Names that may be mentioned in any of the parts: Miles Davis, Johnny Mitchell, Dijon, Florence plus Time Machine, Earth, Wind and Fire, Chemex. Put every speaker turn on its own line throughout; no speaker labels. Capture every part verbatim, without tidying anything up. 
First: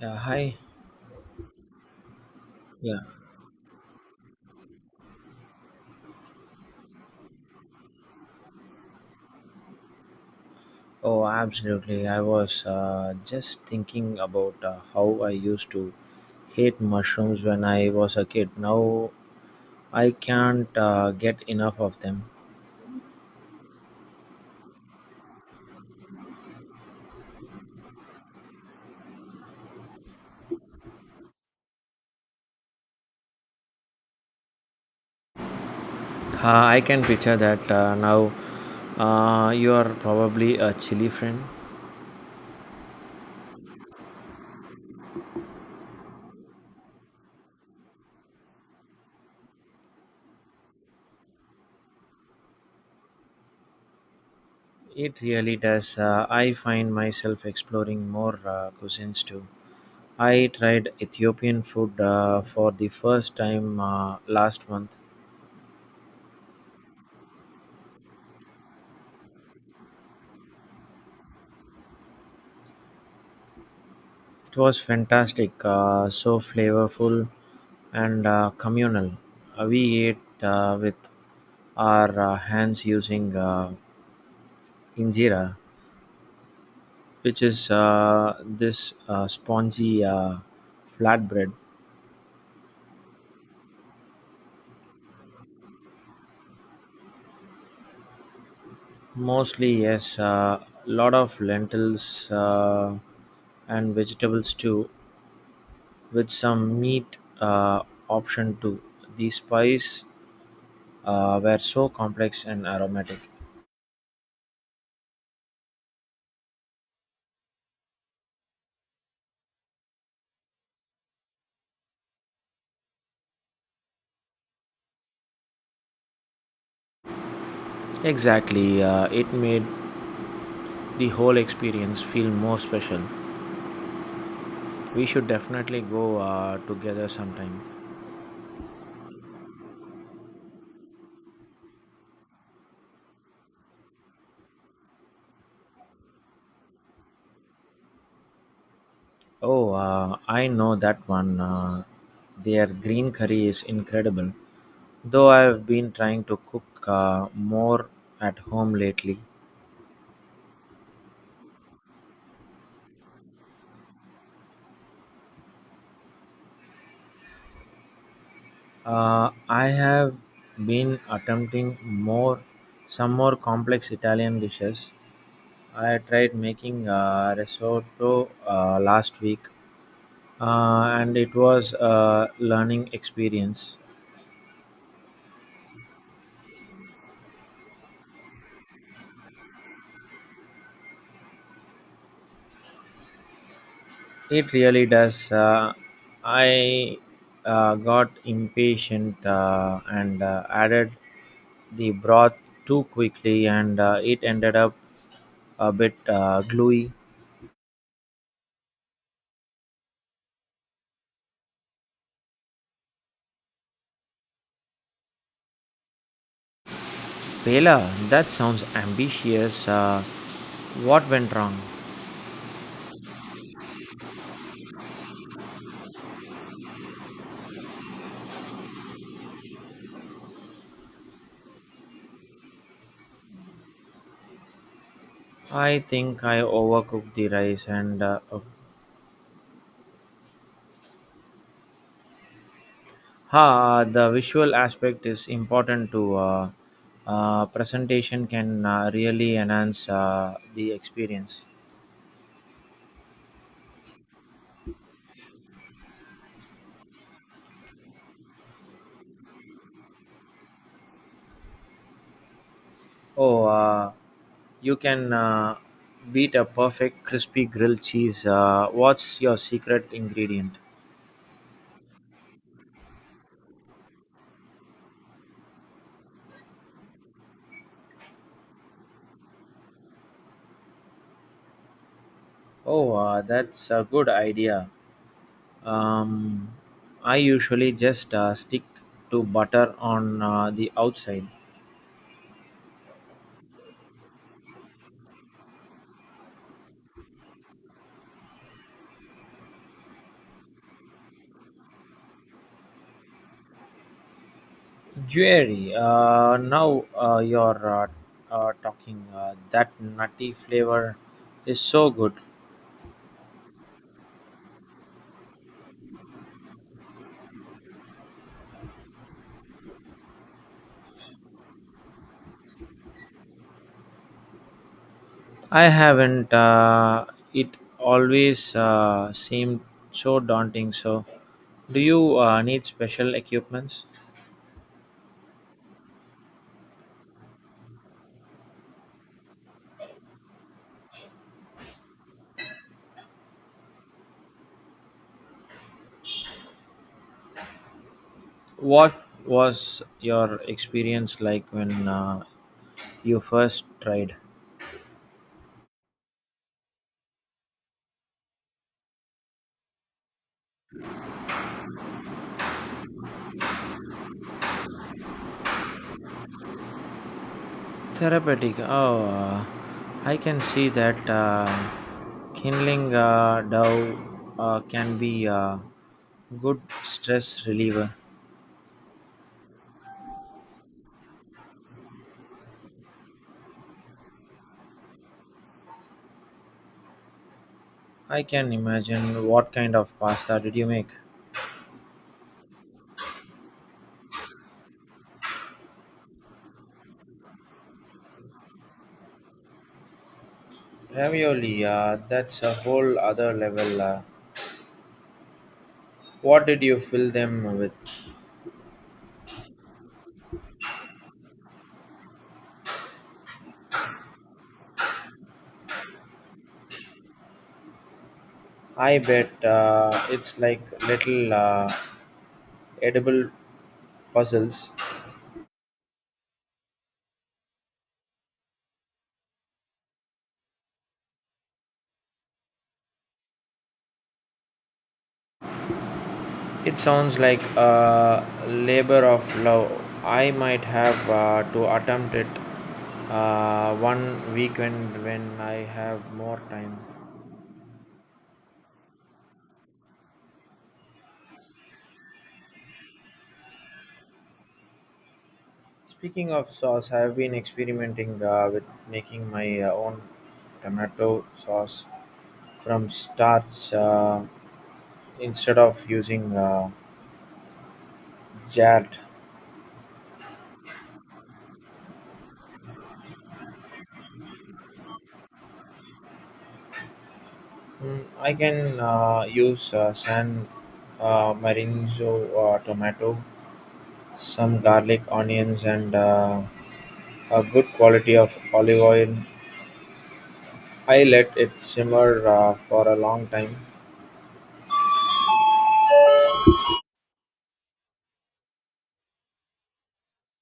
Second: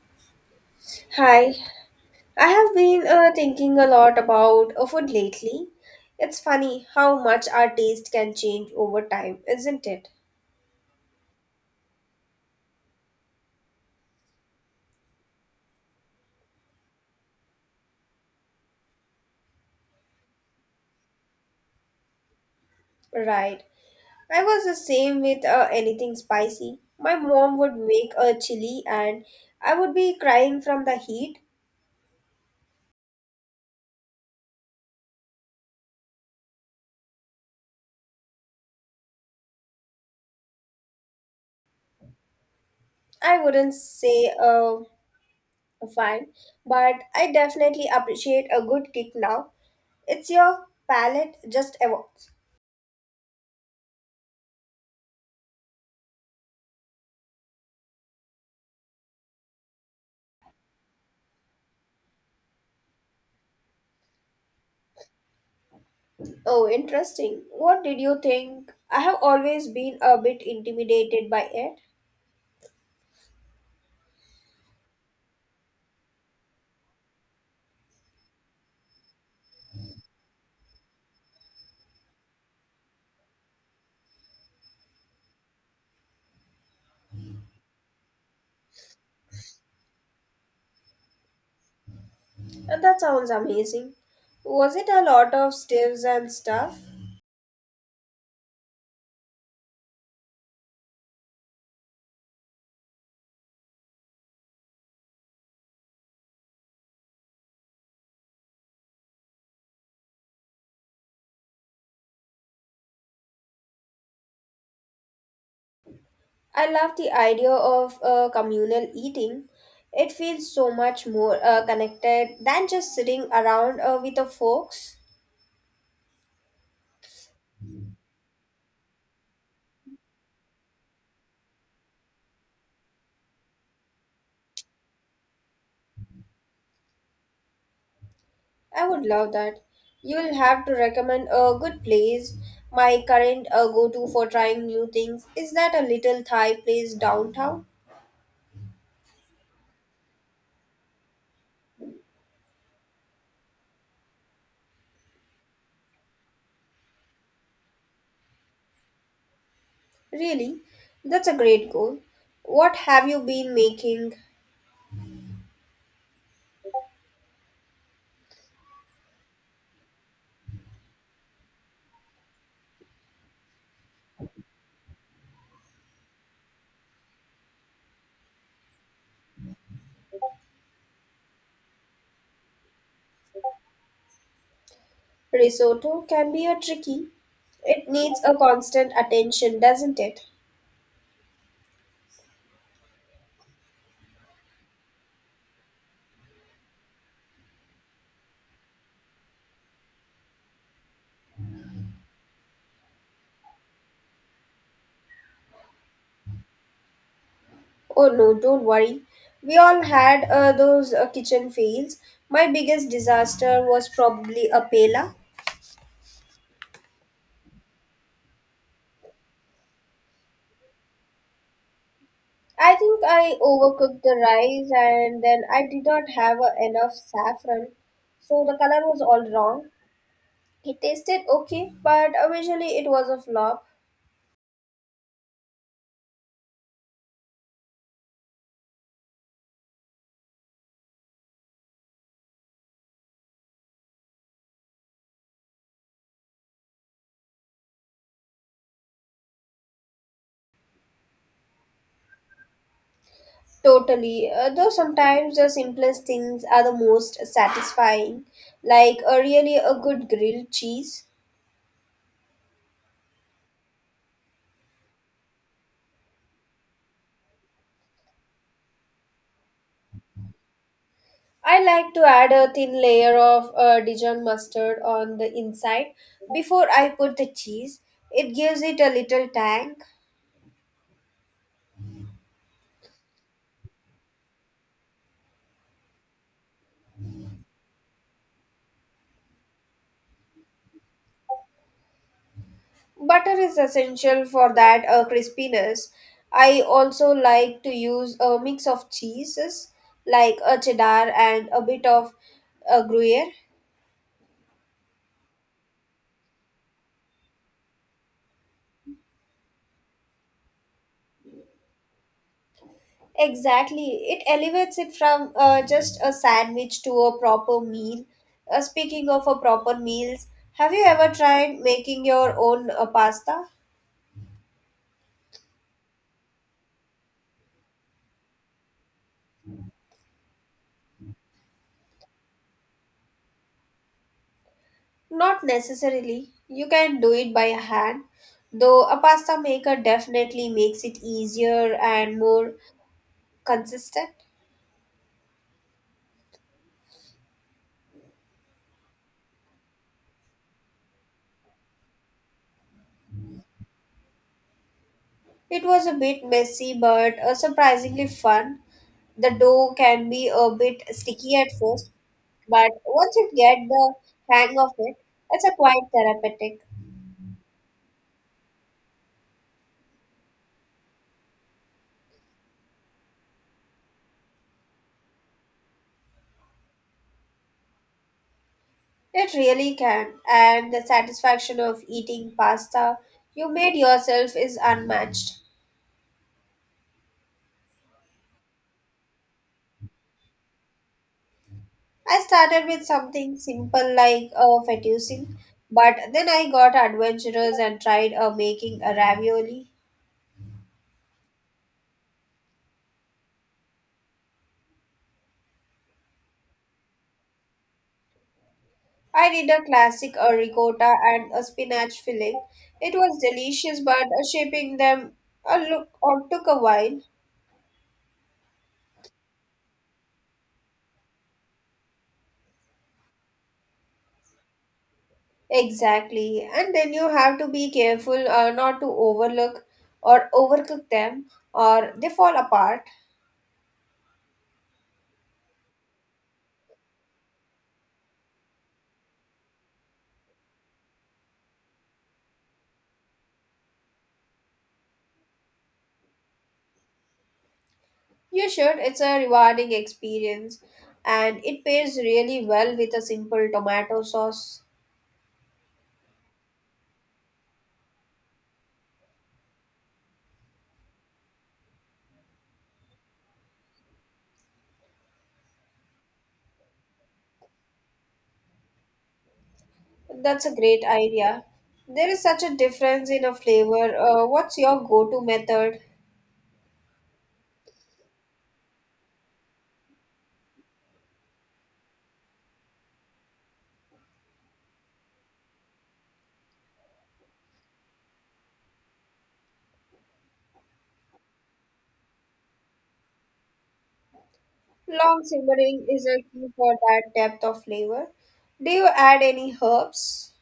Yeah, hi.
Hi, I have
Yeah.
been uh, thinking a lot about uh, food lately. It's funny how much our taste can change over time, isn't it?
Oh, absolutely. I was uh, just thinking about uh, how I used to hate mushrooms when I was a kid. Now I can't uh, get enough of them.
Right. I was the same with uh, anything spicy. My mom would make a chili and I would be crying from the heat.
Uh, I can picture that uh, now. Uh, you are probably a chili friend.
I wouldn't say uh, fine, but I definitely appreciate a good kick now. It's your palate just evolves.
It really does. Uh, I find myself exploring more uh, cuisines too. I tried Ethiopian food uh, for the first time uh, last month.
Oh, interesting. What did you think? I have always been a bit intimidated by it,
It was fantastic, uh, so flavorful and uh, communal. Uh, we ate uh, with our uh, hands using uh, injera, which is uh, this uh, spongy uh, flatbread.
and that sounds amazing. Was it a lot of stiffs and stuff?
Mostly, yes, a lot of lentils uh, and vegetables too, with some meat uh, option too. The spice uh, were so complex and aromatic.
I love the idea of uh, communal eating. It feels so much more uh, connected than just sitting around uh, with the folks.
Exactly, uh, it made the whole experience feel more special. We should definitely go uh, together sometime.
I would love that. You'll have to recommend a good place. My current uh, go to for trying new things is that a little Thai place downtown.
Oh, uh, I know that one. Uh, their green curry is incredible. Though I've been trying to cook uh, more at home lately.
Really, that's a great goal. What have you been making?
Uh, I have been attempting more some more complex Italian dishes. I tried making uh, risotto uh, last week, uh, and it was a learning experience.
Risotto can be a tricky. It needs a constant attention, doesn't it?
It really does. Uh, I uh, got impatient uh, and uh, added the broth too quickly, and uh, it ended up a bit uh, gluey.
Oh no, don't worry. We all had uh, those uh, kitchen fails. My biggest disaster was probably a paella.
Pela, that sounds ambitious. Uh, what went wrong?
I think I overcooked the rice and then I did not have uh, enough saffron, so the color was all wrong. It tasted okay, but uh, visually it was a flop.
I think I overcooked the rice, and uh, uh, ha, the visual aspect is important too. Uh, uh, presentation can uh, really enhance uh, the experience.
Totally. Uh, though sometimes the simplest things are the most satisfying, like a really a good grilled cheese.
Oh, uh, you can uh, beat a perfect crispy grilled cheese. Uh, what's your secret ingredient?
I like to add a thin layer of uh, Dijon mustard on the inside before I put the cheese. It gives it a little tang.
Oh, uh, that's a good idea. Um, I usually just uh, stick to butter on uh, the outside.
Butter is essential for that uh, crispiness. I also like to use a mix of cheeses like a cheddar and a bit of a gruyere.
Jerry, uh, now uh, you're uh, uh, talking. Uh, that nutty flavor is so good.
Exactly. It elevates it from uh, just a sandwich to a proper meal. Uh, speaking of a proper meals, have you ever tried making your own uh, pasta?
I haven't. Uh, it always uh, seemed so daunting. So, do you uh, need special equipments?
Not necessarily. You can do it by hand, though a pasta maker definitely makes it easier and more consistent.
What was your experience like when uh, you first tried?
It was a bit messy but uh, surprisingly fun. The dough can be a bit sticky at first, but once you get the hang of it, it's a quite therapeutic.
Therapeutic. Oh, uh, I can see that uh, kindling uh, dove uh, can be a good stress reliever.
It really can, and the satisfaction of eating pasta you made yourself is unmatched.
I can imagine. What kind of pasta did you make?
I started with something simple like a fettuccine, but then I got adventurous and tried uh, making a ravioli.
Ravioli, uh, that's a whole other level. Uh, what did you fill them with?
I did a classic a ricotta and a spinach filling. It was delicious, but uh, shaping them a look or took a while.
I bet uh, it's like little uh, edible puzzles.
Exactly, and then you have to be careful uh, not to overlook or overcook them, or they fall apart.
It sounds like a labor of love. I might have uh, to attempt it uh, one weekend when I have more time.
You should. It's a rewarding experience, and it pairs really well with a simple tomato sauce.
Speaking of sauce, I have been experimenting uh, with making my uh, own tomato sauce from starch. Uh, instead of using uh, Jart,
That's a great idea. There is such a difference in a flavor. Uh, what's your go-to method?
mm, I can uh, use uh, San uh, Marinzo uh, tomato, some garlic, onions, and uh, a good quality of olive oil. I let it simmer uh, for a long time.
Long simmering is a key for that depth of flavor. Do you add any herbs?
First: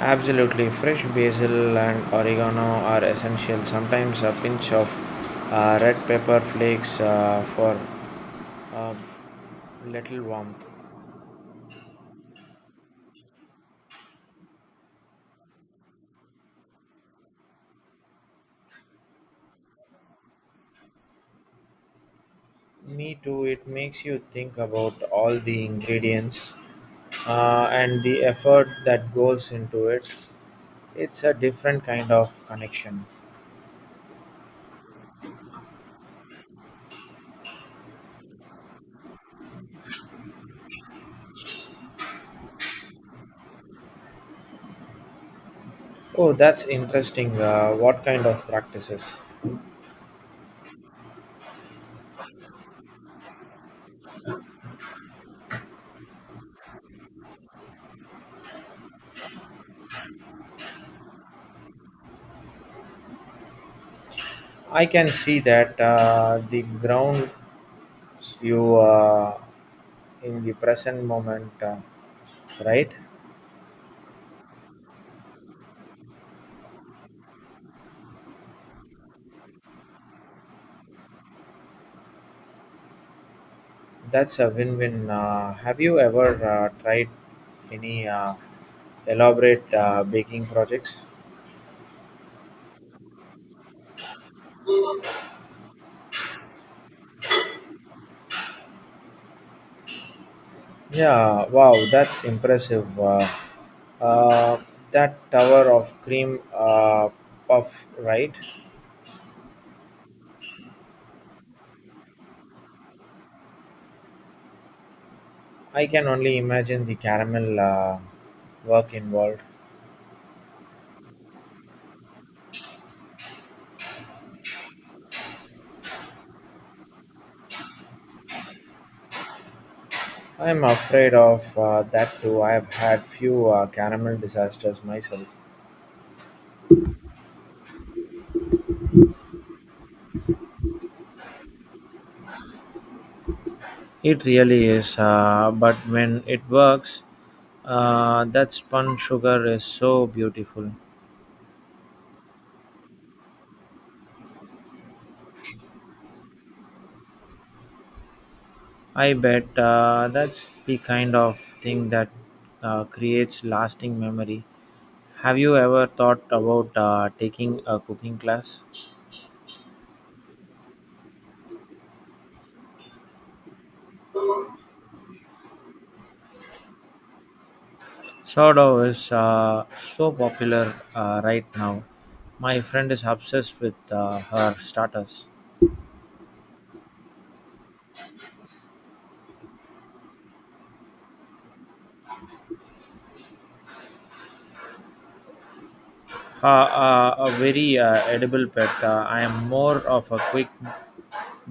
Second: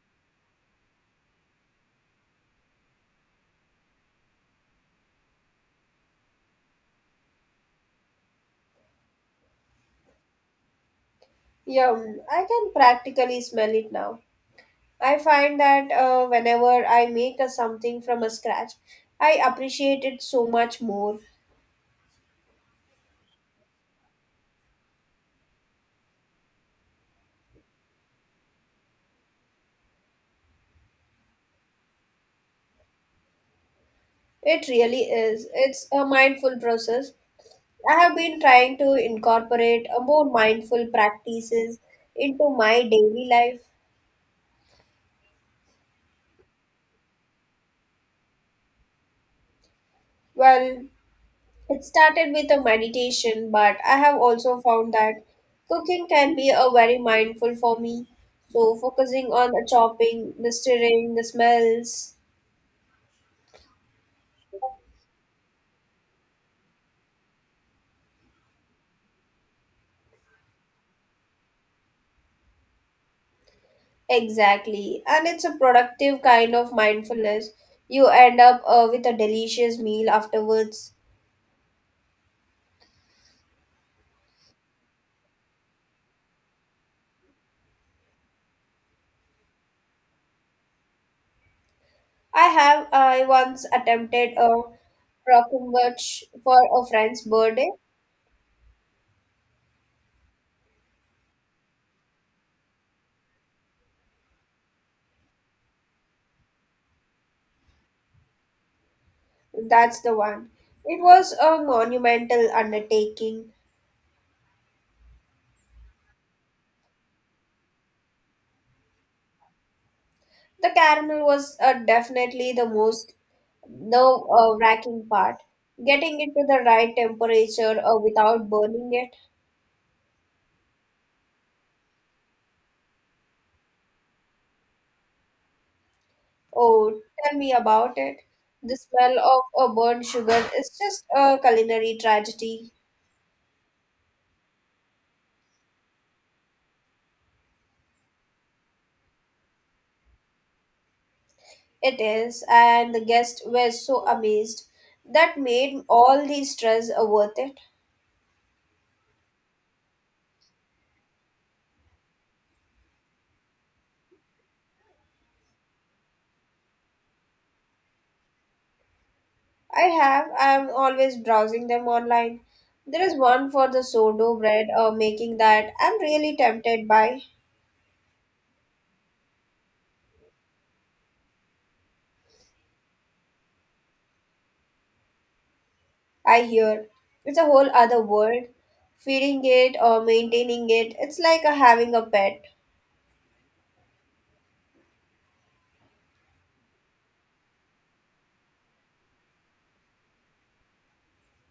Absolutely, fresh basil and oregano are essential. Sometimes a pinch of uh, red pepper flakes uh, for a little warmth.
Yum, I can practically smell it now. I find that uh, whenever I make a something from a scratch, I appreciate it so much more.
Me too. It makes you think about all the ingredients uh, and the effort that goes into it. It's a different kind of connection.
It really is. It's a mindful process. I have been trying to incorporate a more mindful practices into my daily life.
Oh, that's interesting. Uh, what kind of practices?
Well, it started with a meditation, but I have also found that cooking can be a very mindful for me. So focusing on the chopping, the stirring, the smells.
I can see that, uh, the ground you uh, in the present moment, uh, right?
Exactly. And it's a productive kind of mindfulness. You end up uh, with a delicious meal afterwards.
That's a win-win. Uh, have you ever uh, tried any uh, elaborate uh, baking projects?
I have I once attempted a brockenwurst for a friend's birthday.
Yeah, wow, that's impressive. Uh, Uh, that tower of cream uh, puff, right?
That's the one. It was a monumental undertaking.
I can only imagine the caramel uh, work involved.
The caramel was uh, definitely the most nerve-wracking part. Getting it to the right temperature uh, without burning it.
I'm afraid of uh, that too. I've had few uh, caramel disasters myself.
Oh, tell me about it. The smell of uh, burnt sugar is just a culinary tragedy.
It really is, uh, but when it works, uh, that spun sugar is so beautiful.
It is, and the guests were so amazed. That made all the stress uh, worth it.
I bet uh, that's the kind of thing that uh, creates lasting memory. Have you ever thought about uh, taking a cooking class?
I have. I'm always browsing them online. There is one for the sourdough bread uh, making that I'm really tempted by.
Sourdough is uh, so popular uh, right now. My friend is obsessed with uh, her starters.
I hear it's a whole other world. Feeding it or maintaining it, it's like uh, having a pet.
Uh, uh, a very uh, edible pet. Uh, I am more of a quick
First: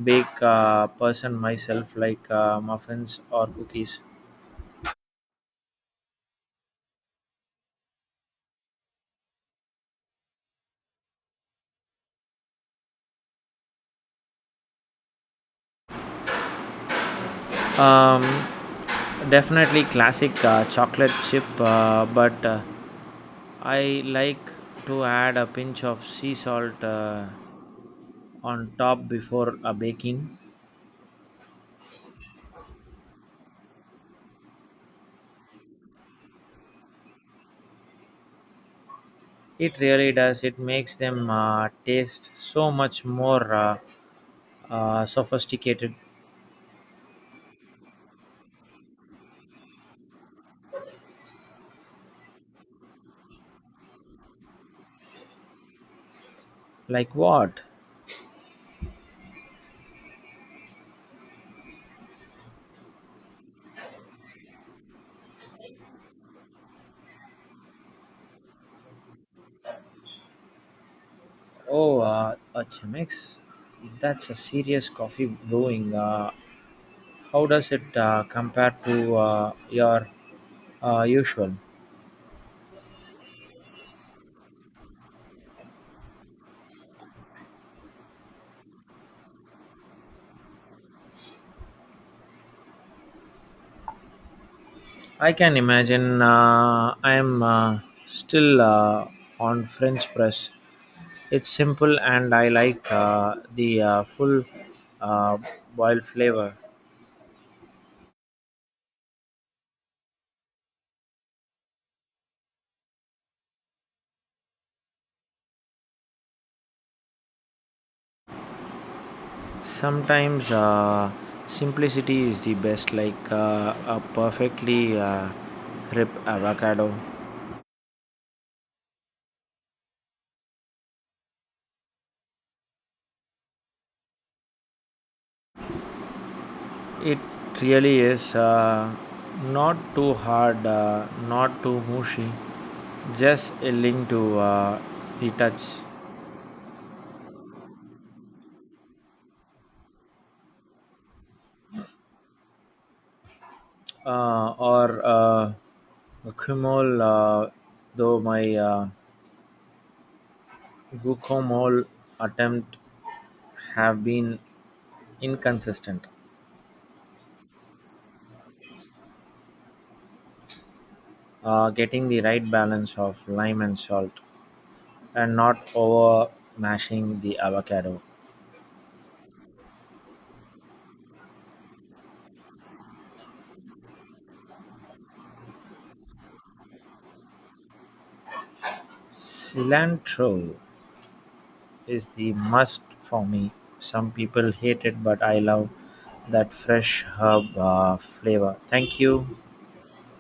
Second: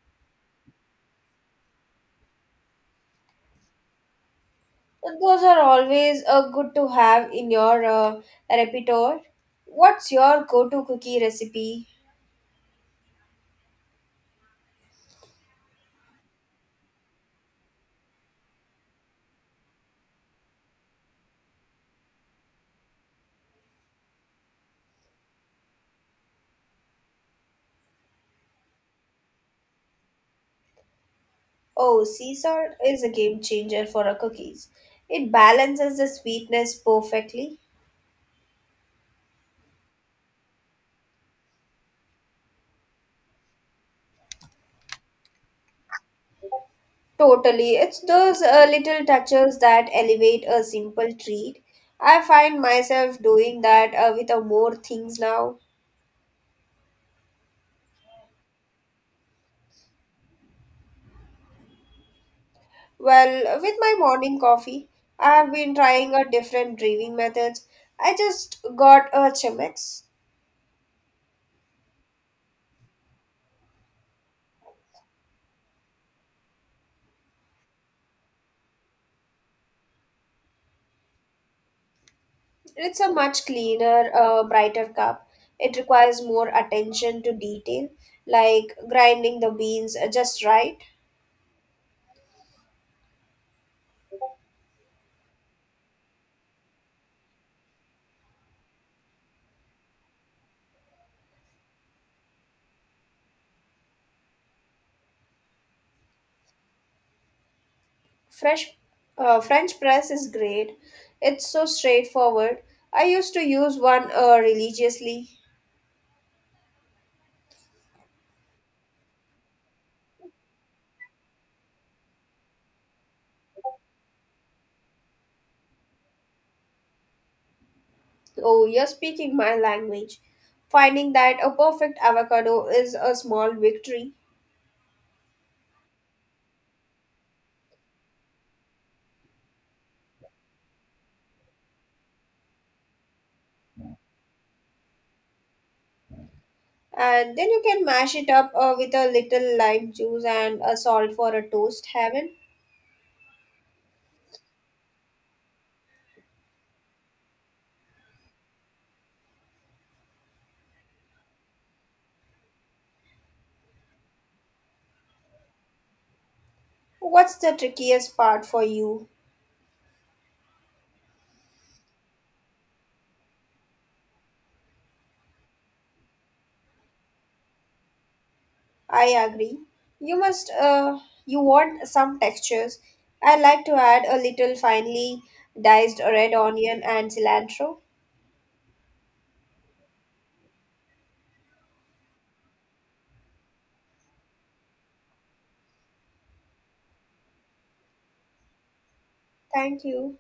bake uh, person myself, like uh, muffins or cookies.
But those are always uh, good to have in your uh, repertoire. What's your go to cookie recipe?
Um, definitely classic uh, chocolate chip, uh, but uh, I like to add a pinch of sea salt Uh, on top before uh, baking.
Oh, sea salt is a game changer for our cookies. It balances the sweetness perfectly.
It really does. It makes them uh, taste so much more uh, uh, sophisticated.
Totally. It's those uh, little touches that elevate a simple treat. I find myself doing that uh, with uh, more things now.
Like what?
Well, with my morning coffee, I have been trying a different brewing methods. I just got a Chemex.
Oh, uh, a Chemex. That's a serious coffee brewing. Uh, how does it uh, compare to uh, your uh, usual?
It's a much cleaner, uh, brighter cup. It requires more attention to detail, like grinding the beans uh, just right.
I can imagine. Uh, I am uh, still uh, on French press. It's simple and I like uh, the uh, full uh, boiled flavor.
Fresh, uh, French press is great. It's so straightforward. I used to use one uh, religiously.
Sometimes uh, simplicity is the best, like uh, a perfectly uh, ripe avocado.
Oh, you're speaking my language. Finding that a perfect avocado is a small victory.
It really is uh, not too hard, uh, not too mushy, just yielding to uh, the touch.
And then you can mash it up uh, with a little lime juice and a salt for a toast heaven.
Uh, or uh, guacamole, uh, though my uh, guacamole attempt have been inconsistent,
What's the trickiest part for you?
uh, getting the right balance of lime and salt, and not over mashing the avocado.
I agree. You must uh, you want some textures. I like to add a little finely diced red onion and cilantro.
Cilantro is the must for me. Some people hate it, but I love that fresh herb uh, flavor. Thank you.
Thank you.